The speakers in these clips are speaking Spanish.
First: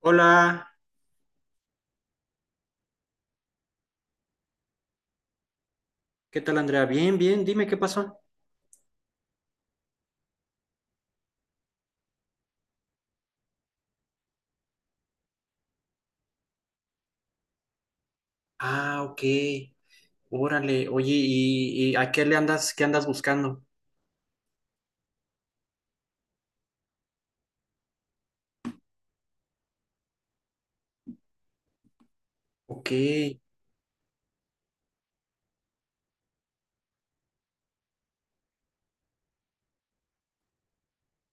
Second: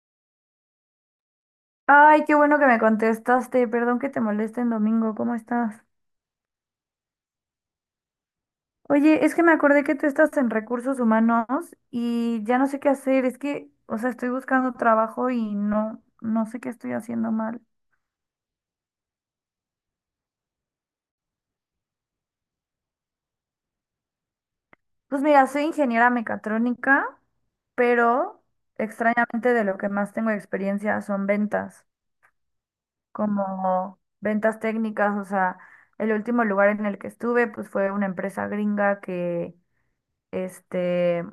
Hola, Ay, qué bueno que me contestaste. Perdón que te moleste en domingo. ¿Cómo estás? ¿qué tal Andrea? Bien, bien, dime qué pasó. Oye, es que me acordé que tú estás en recursos humanos y ya no sé qué hacer. Es que, o sea, estoy buscando trabajo y no sé qué estoy haciendo mal. Ah, ok, órale, oye, ¿y a qué le andas, qué andas buscando? Pues mira, soy ingeniera mecatrónica, pero extrañamente de lo que más tengo experiencia son ventas, Ok, como ventas técnicas. O sea, el último lugar en el que estuve, pues fue una empresa gringa que, este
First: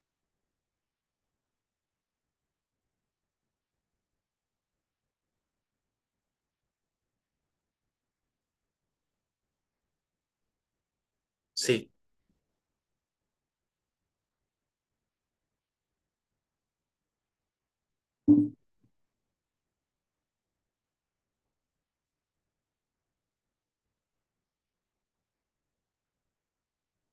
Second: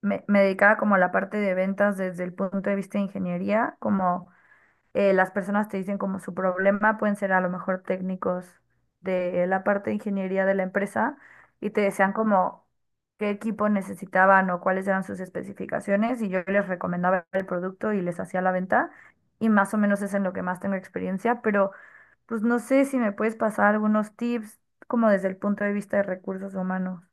me dedicaba como a la parte de ventas desde el punto de vista de ingeniería, como las personas te dicen como su problema, pueden ser a lo mejor técnicos de la parte de ingeniería de la empresa y te sí. decían como qué equipo necesitaban o cuáles eran sus especificaciones y yo les recomendaba el producto y les hacía la venta y más o menos es en lo que más tengo experiencia, pero pues no sé si me puedes pasar algunos tips como desde el punto de vista de recursos humanos.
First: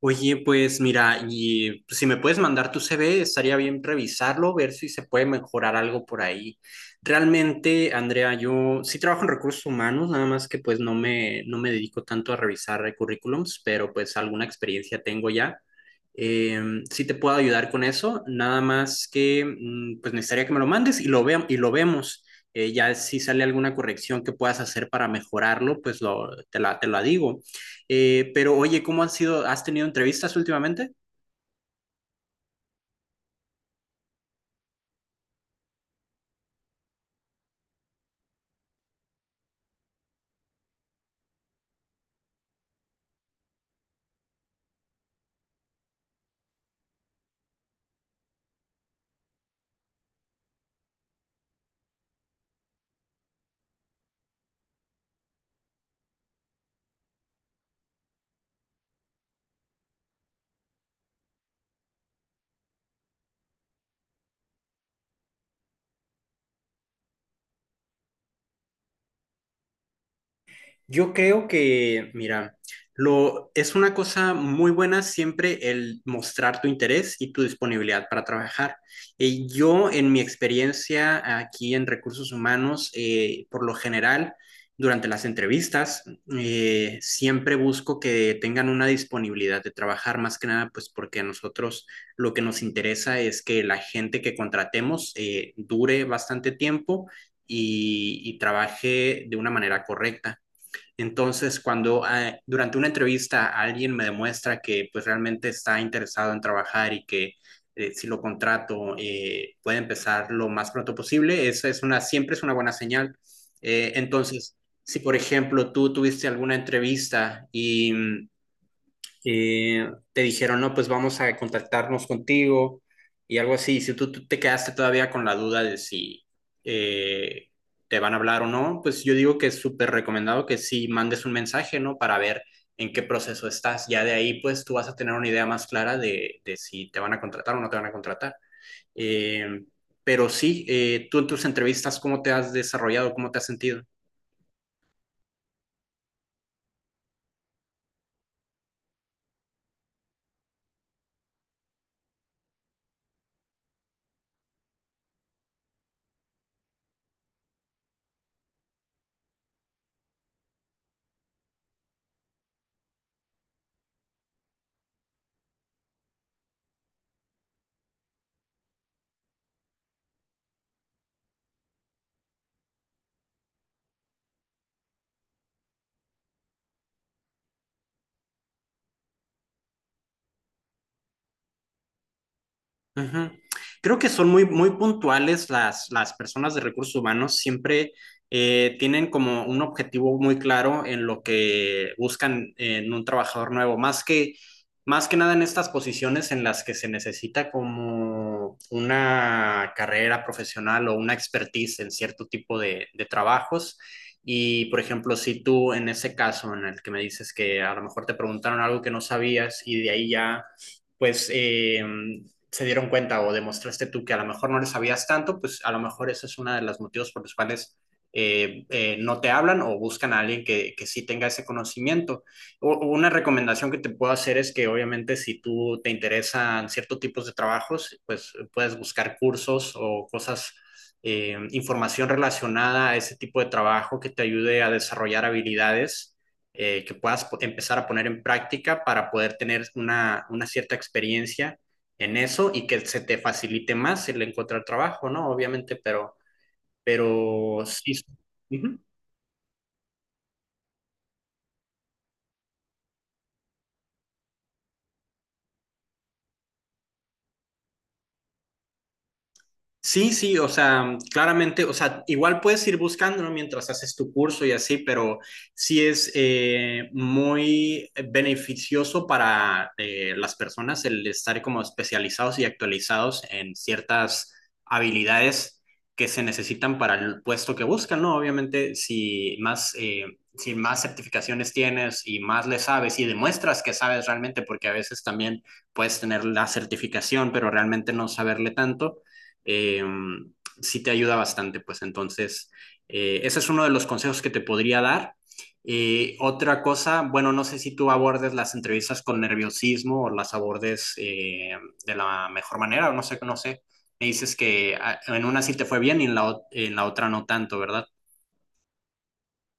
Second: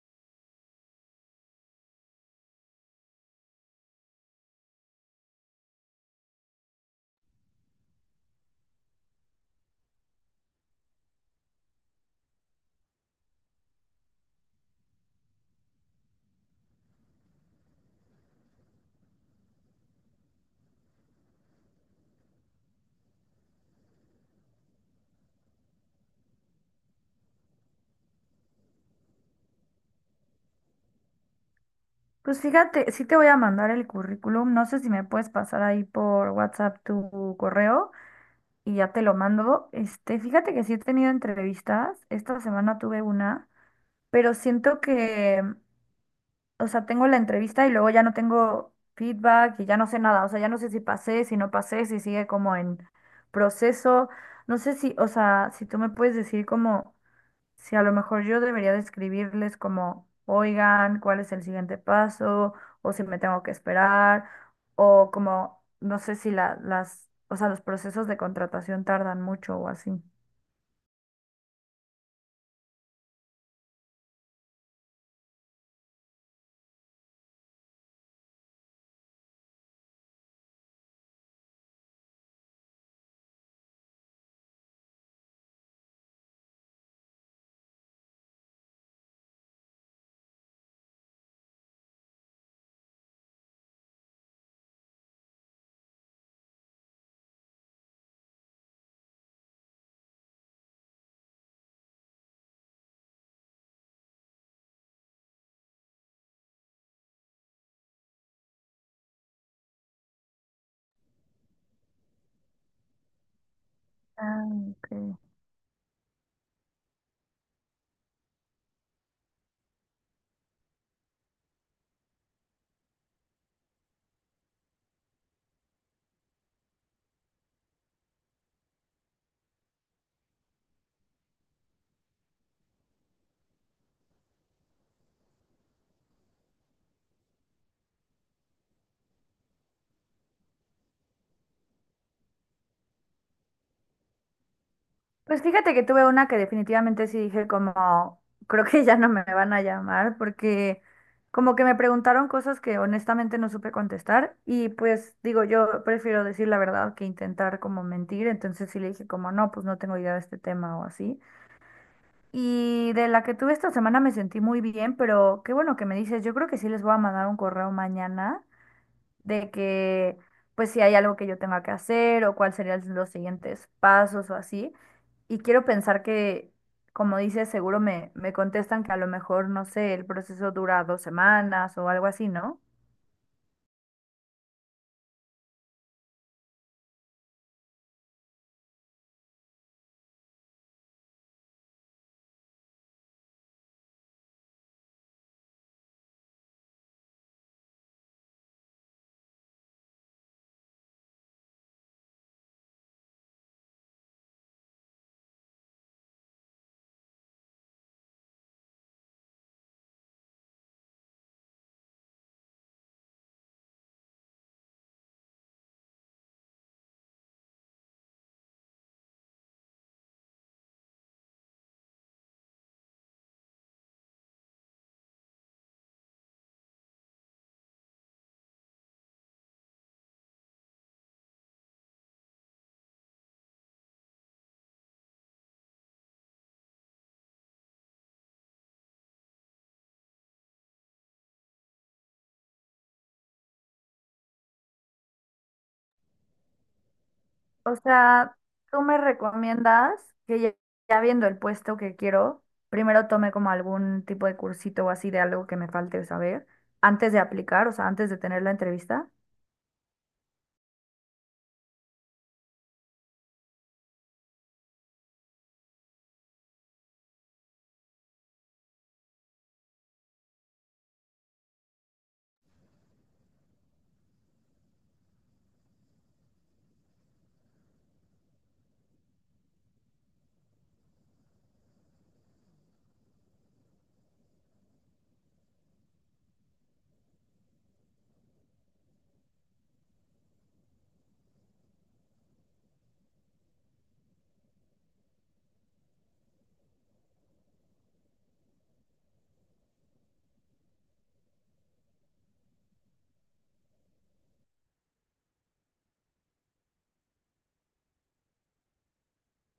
Oye, pues mira, y pues, si me puedes mandar tu CV, estaría bien revisarlo, ver si se puede mejorar algo por ahí. Realmente, Andrea, yo sí trabajo en recursos humanos, nada más que pues no me dedico tanto a revisar currículums, pero pues alguna experiencia tengo ya. Sí te puedo ayudar con eso, nada más que pues necesitaría que me lo mandes y y lo vemos. Ya si sale alguna corrección que puedas hacer para mejorarlo, pues te la digo. Pero oye, ¿cómo han sido? ¿Has tenido entrevistas últimamente? Pues fíjate, sí te voy a mandar el currículum. No sé si me puedes pasar ahí por WhatsApp tu correo y ya te lo mando. Este, fíjate que sí he tenido entrevistas. Esta semana tuve una, pero siento que, o sea, tengo la entrevista y luego ya no tengo feedback y ya no sé nada. O sea, ya no sé si pasé, si no pasé, si sigue como en proceso. No sé si, o sea, si tú me puedes decir como si a lo mejor yo debería describirles como, oigan, cuál es el siguiente paso, o si me tengo que esperar, o como, no sé si las, o sea, los procesos de contratación tardan mucho o así. Yo creo que, mira, es una cosa muy buena siempre el mostrar tu interés y tu disponibilidad para trabajar. Y yo, en mi experiencia aquí en recursos humanos, por lo general, durante las entrevistas, siempre busco que tengan una disponibilidad de trabajar, más que nada, pues porque a nosotros lo que nos interesa es que la gente que contratemos dure bastante tiempo y trabaje de una manera correcta. Entonces, cuando durante una entrevista alguien me demuestra que pues realmente está interesado en trabajar y que si lo contrato puede empezar lo más pronto posible, siempre es una buena señal. Eh, Ah, entonces, si por ok. ejemplo tú tuviste alguna entrevista y te dijeron, no, pues vamos a contactarnos contigo y algo así. Si tú te quedaste todavía con la duda de si eh, te van a hablar o no, pues yo digo que es súper recomendado que sí mandes un mensaje, ¿no? Para ver en qué proceso estás. Ya de ahí, pues tú vas a tener una idea más clara de si te van a contratar o no te van a contratar. Eh, pero sí, tú en tus entrevistas, ¿cómo te has desarrollado? ¿Cómo te has sentido? Pues fíjate que tuve una que definitivamente sí dije como, creo que ya no me van a llamar porque como que me preguntaron cosas que honestamente no supe contestar y pues digo, yo prefiero decir la verdad que intentar como mentir, entonces sí le dije como, no, pues no tengo idea de este tema o así. Y de la que tuve esta semana me sentí muy bien, pero qué bueno que me dices, yo creo que sí les voy a mandar un correo mañana de que pues si hay algo que yo tenga que hacer o cuáles serían los siguientes pasos o así. Y quiero pensar que, como dices, seguro me contestan que a lo mejor, no sé, el proceso dura 2 semanas o algo así, ¿no? Ujú. Creo que son muy puntuales las personas de recursos humanos, siempre tienen como un objetivo muy claro en lo que buscan en un trabajador nuevo, más que nada en estas posiciones en las que se necesita como una carrera profesional o una expertise en cierto tipo de trabajos. Y, por ejemplo, si tú en ese caso en el que me dices que a lo mejor te preguntaron algo que no sabías y de ahí ya pues se dieron cuenta o demostraste tú que a lo mejor no les sabías tanto, pues a lo mejor ese es uno de los motivos por los cuales no te hablan o buscan a alguien que sí tenga ese conocimiento. O una recomendación que te puedo hacer es que obviamente si tú te interesan ciertos tipos de trabajos, pues puedes buscar cursos o cosas, información relacionada a ese tipo de trabajo que te ayude a desarrollar habilidades. Que puedas empezar a poner en práctica para poder tener una cierta experiencia en eso y que se te facilite más el encontrar trabajo, ¿no? Obviamente, pero O sí. sea, Ujú. tú me recomiendas que ya viendo el puesto que quiero, primero tome como algún tipo de cursito o así de algo que me falte saber antes de aplicar, o sea, antes de tener la entrevista. Sí, sí, o sea, claramente, o sea, igual puedes ir buscándolo mientras haces tu curso y así, pero sí es muy beneficioso para las personas el estar como especializados y actualizados en ciertas habilidades que se necesitan para el puesto que buscan, ¿no? Obviamente, si más certificaciones tienes y más le sabes y demuestras que sabes realmente, porque a veces también puedes tener la certificación, pero realmente no saberle tanto eh, sí te ayuda bastante, pues entonces, ese es uno de los consejos que te podría dar. Otra cosa, bueno, no sé si tú abordes las entrevistas con nerviosismo o las abordes de la mejor manera, o no sé, no sé. Me dices que en una sí te fue bien y en en la otra no tanto, ¿verdad?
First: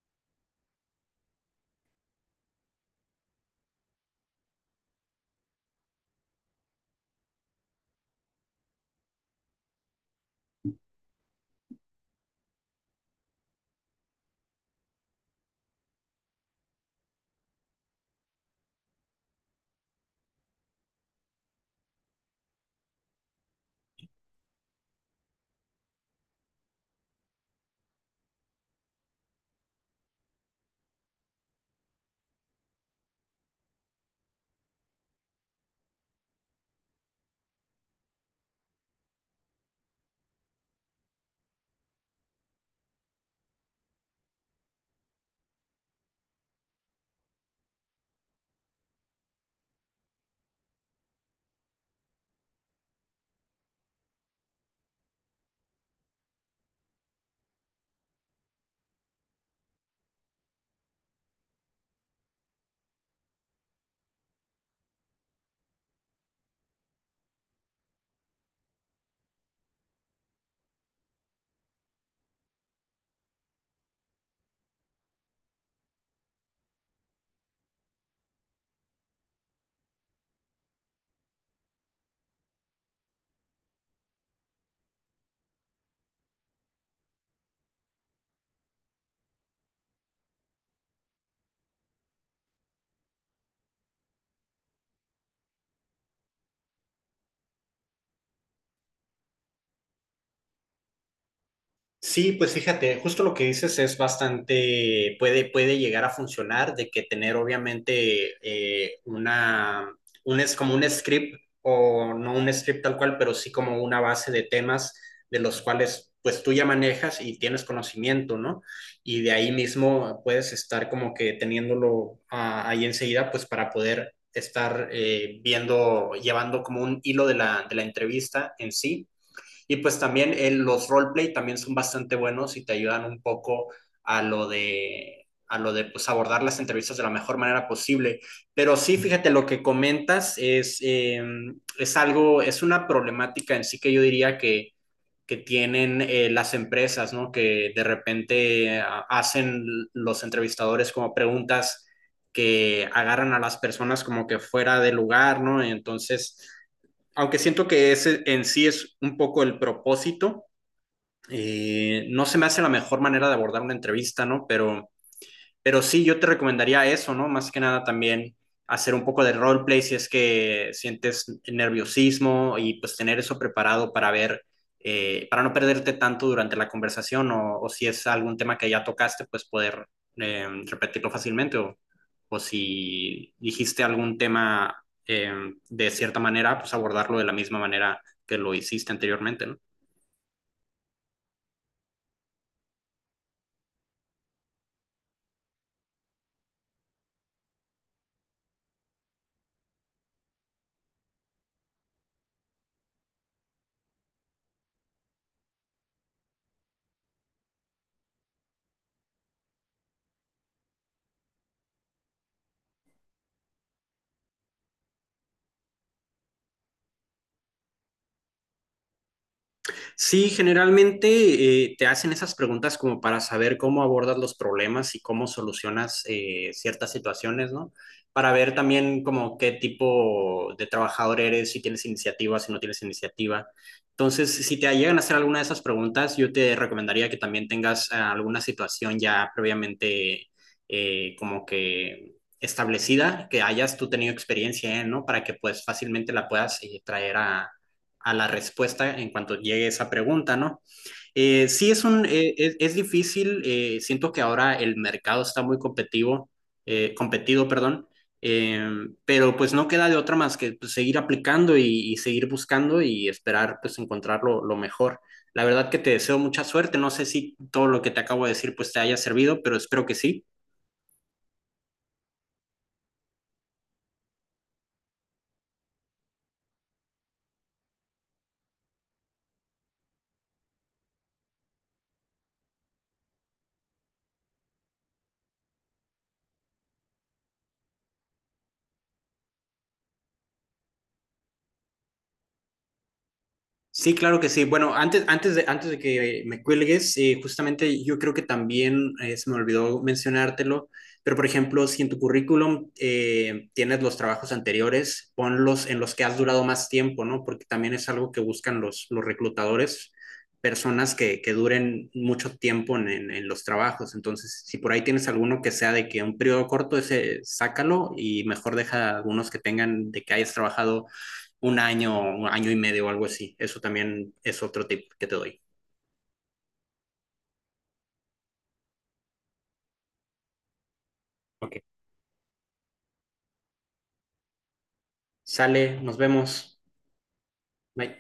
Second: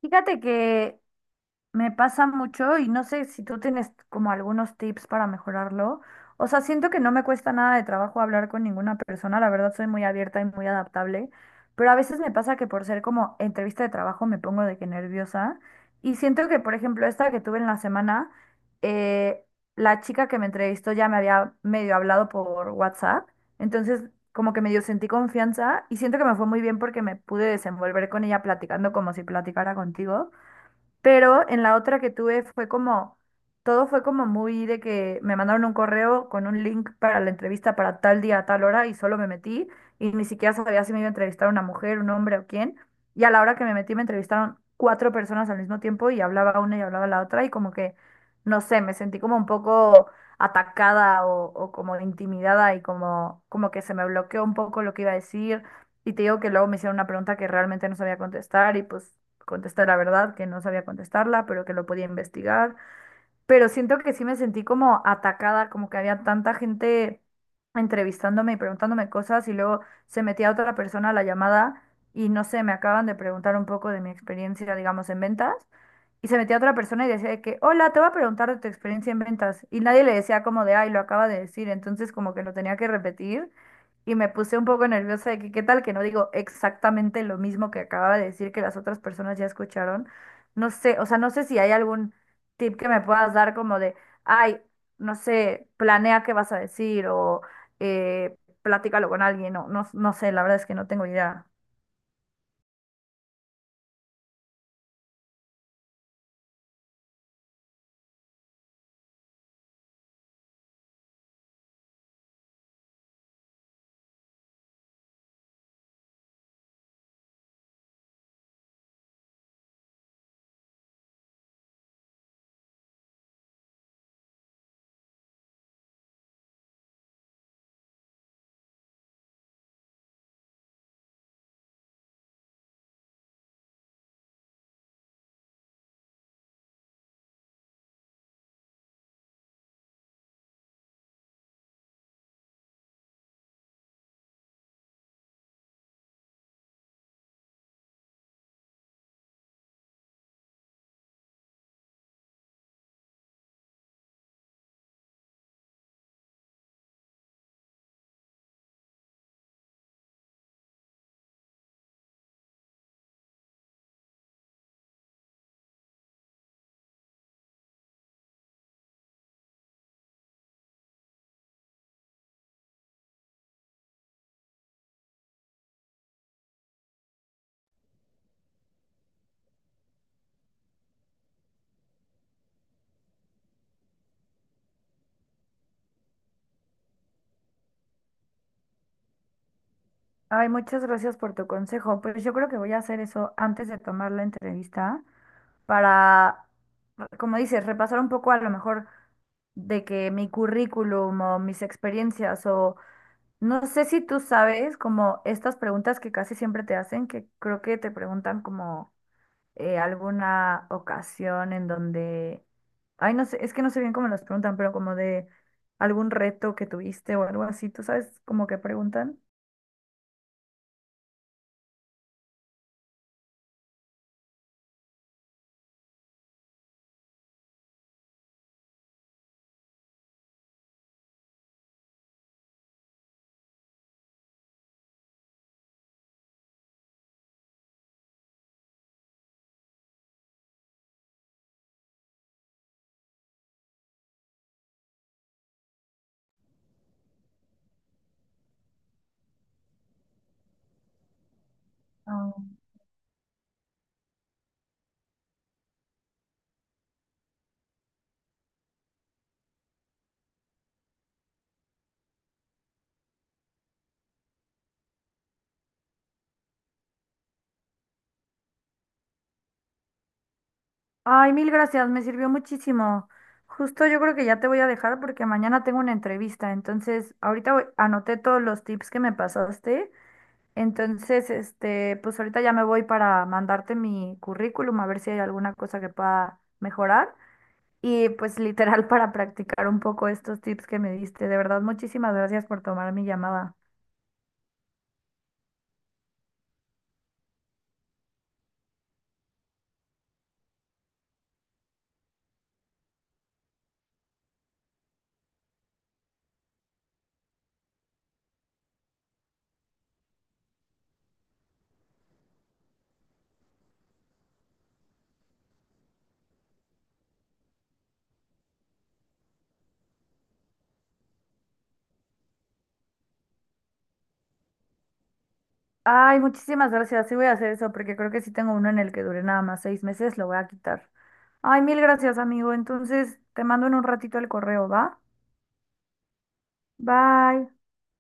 Fíjate que Me pasa mucho y no sé si tú tienes como algunos tips para mejorarlo. O sea, siento que no me cuesta nada de trabajo hablar con ninguna persona. La verdad soy muy abierta y muy adaptable. Pero a veces me pasa que por ser como entrevista de trabajo me pongo de que nerviosa. Y siento que, por ejemplo, esta que tuve en la semana, eh, la chica que me entrevistó ya me había medio hablado por WhatsApp. Entonces, como que medio sentí confianza y siento que me fue muy bien porque me pude desenvolver con ella platicando como si platicara contigo. Pero en la otra que tuve fue como, todo fue como muy de que me mandaron un correo con un link para la entrevista para tal día, a tal hora y solo me metí y ni siquiera sabía si me iba a entrevistar una mujer, un hombre o quién. Y a la hora que me metí me entrevistaron 4 personas al mismo tiempo y hablaba una y hablaba la otra y como que, no sé, me sentí como un poco atacada o como intimidada y como, como que se me bloqueó un poco lo que iba a decir. Y te digo que luego me hicieron una pregunta que realmente no sabía contestar y pues contesté la verdad, que no sabía contestarla, pero que lo podía investigar, pero siento que sí me sentí como atacada, como que había tanta gente entrevistándome y preguntándome cosas y luego se metía otra persona a la llamada y no sé, me acaban de preguntar un poco de mi experiencia, digamos, en ventas y se metía otra persona y decía de que, hola, te voy a preguntar de tu experiencia en ventas y nadie le decía como de, ay, lo acaba de decir, entonces como que lo tenía que repetir. Y me puse un poco nerviosa de que qué tal que no digo exactamente lo mismo que acababa de decir que las otras personas ya escucharon. No sé, o sea, no sé si hay algún tip que me puedas dar como de, ay, no sé, planea qué vas a decir o eh, platícalo con alguien o no, no sé, la verdad es que no tengo idea. Sí, pues fíjate, justo lo que dices es bastante, puede llegar a funcionar, de que tener obviamente es como un script, o no un script tal cual, pero sí como una base de temas de los cuales pues tú ya manejas y tienes conocimiento, ¿no? Y de ahí mismo puedes estar como que teniéndolo ahí enseguida, pues para poder estar viendo, llevando como un hilo de de la entrevista en sí y pues también los roleplay también son bastante buenos y te ayudan un poco a lo de pues, abordar las entrevistas de la mejor manera posible. Pero sí, fíjate, lo que comentas es algo, es una problemática en sí que yo diría que tienen las empresas, ¿no? Que de repente hacen los entrevistadores como preguntas que agarran a las personas como que fuera de lugar, ¿no? Entonces aunque siento que ese en sí es un poco el propósito, no se me hace la mejor manera de abordar una entrevista, ¿no? Pero sí, yo te recomendaría eso, ¿no? Más que nada también hacer un poco de roleplay si es que sientes nerviosismo y pues tener eso preparado para ver, para no perderte tanto durante la conversación o si es algún tema que ya tocaste, pues poder repetirlo fácilmente o si dijiste algún tema de cierta manera, pues abordarlo de la misma manera que lo hiciste anteriormente, ¿no? Ay, muchas gracias por tu consejo. Pues yo creo que voy a hacer eso antes de tomar la entrevista para, como dices, repasar un poco a lo mejor de que mi currículum o mis experiencias o no sé si tú sabes como estas preguntas que casi siempre te hacen, que creo que te preguntan como alguna ocasión en donde, ay, no sé, es que no sé bien cómo las preguntan, pero como de algún reto que tuviste o algo así, ¿tú sabes como que preguntan? Sí, generalmente te hacen esas preguntas como para saber cómo abordas los problemas y cómo solucionas ciertas situaciones, ¿no? Para ver también como qué tipo de trabajador eres, si tienes iniciativa, si no tienes iniciativa. Entonces, si te llegan a hacer alguna de esas preguntas, yo te recomendaría que también tengas alguna situación ya previamente como que establecida, que hayas tú tenido experiencia en, ¿no? Para que pues fácilmente la puedas traer a la respuesta en cuanto llegue esa pregunta, ¿no? Eh, sí es un, Ah. eh, es, es difícil, siento que ahora el mercado está muy competitivo, competido, perdón, eh, pero pues no queda de otra más que pues, seguir aplicando y seguir buscando y esperar pues encontrar lo mejor. La verdad que te deseo mucha suerte, no sé si todo lo que te acabo de decir pues te haya servido, pero espero que sí. Ay, mil gracias, me sirvió muchísimo. Justo yo creo que ya te voy a dejar porque mañana tengo una entrevista, entonces ahorita anoté todos los tips que me pasaste, entonces este, pues ahorita ya me voy para mandarte mi currículum a ver si hay alguna cosa que pueda mejorar. Y pues literal para practicar un poco estos tips que me diste. De verdad, muchísimas gracias por tomar mi llamada. Sí, claro que sí. Bueno, antes de que me cuelgues, justamente yo creo que también se me olvidó mencionártelo, pero por ejemplo, si en tu currículum tienes los trabajos anteriores, ponlos en los que has durado más tiempo, ¿no? Porque también es algo que buscan los reclutadores, personas que duren mucho tiempo en los trabajos. Entonces, si por ahí tienes alguno que sea de que un periodo corto, ese sácalo y mejor deja algunos que tengan de que hayas trabajado un año y medio o algo así. Eso también es otro tip que te doy. Ay, muchísimas gracias. Sí voy a hacer eso porque creo que sí tengo uno en el que dure nada más 6 meses. Lo voy a quitar. Ok. Ay, mil gracias, amigo. Entonces, te mando en un ratito el correo, ¿va? Sale, nos vemos. Bye. Bye.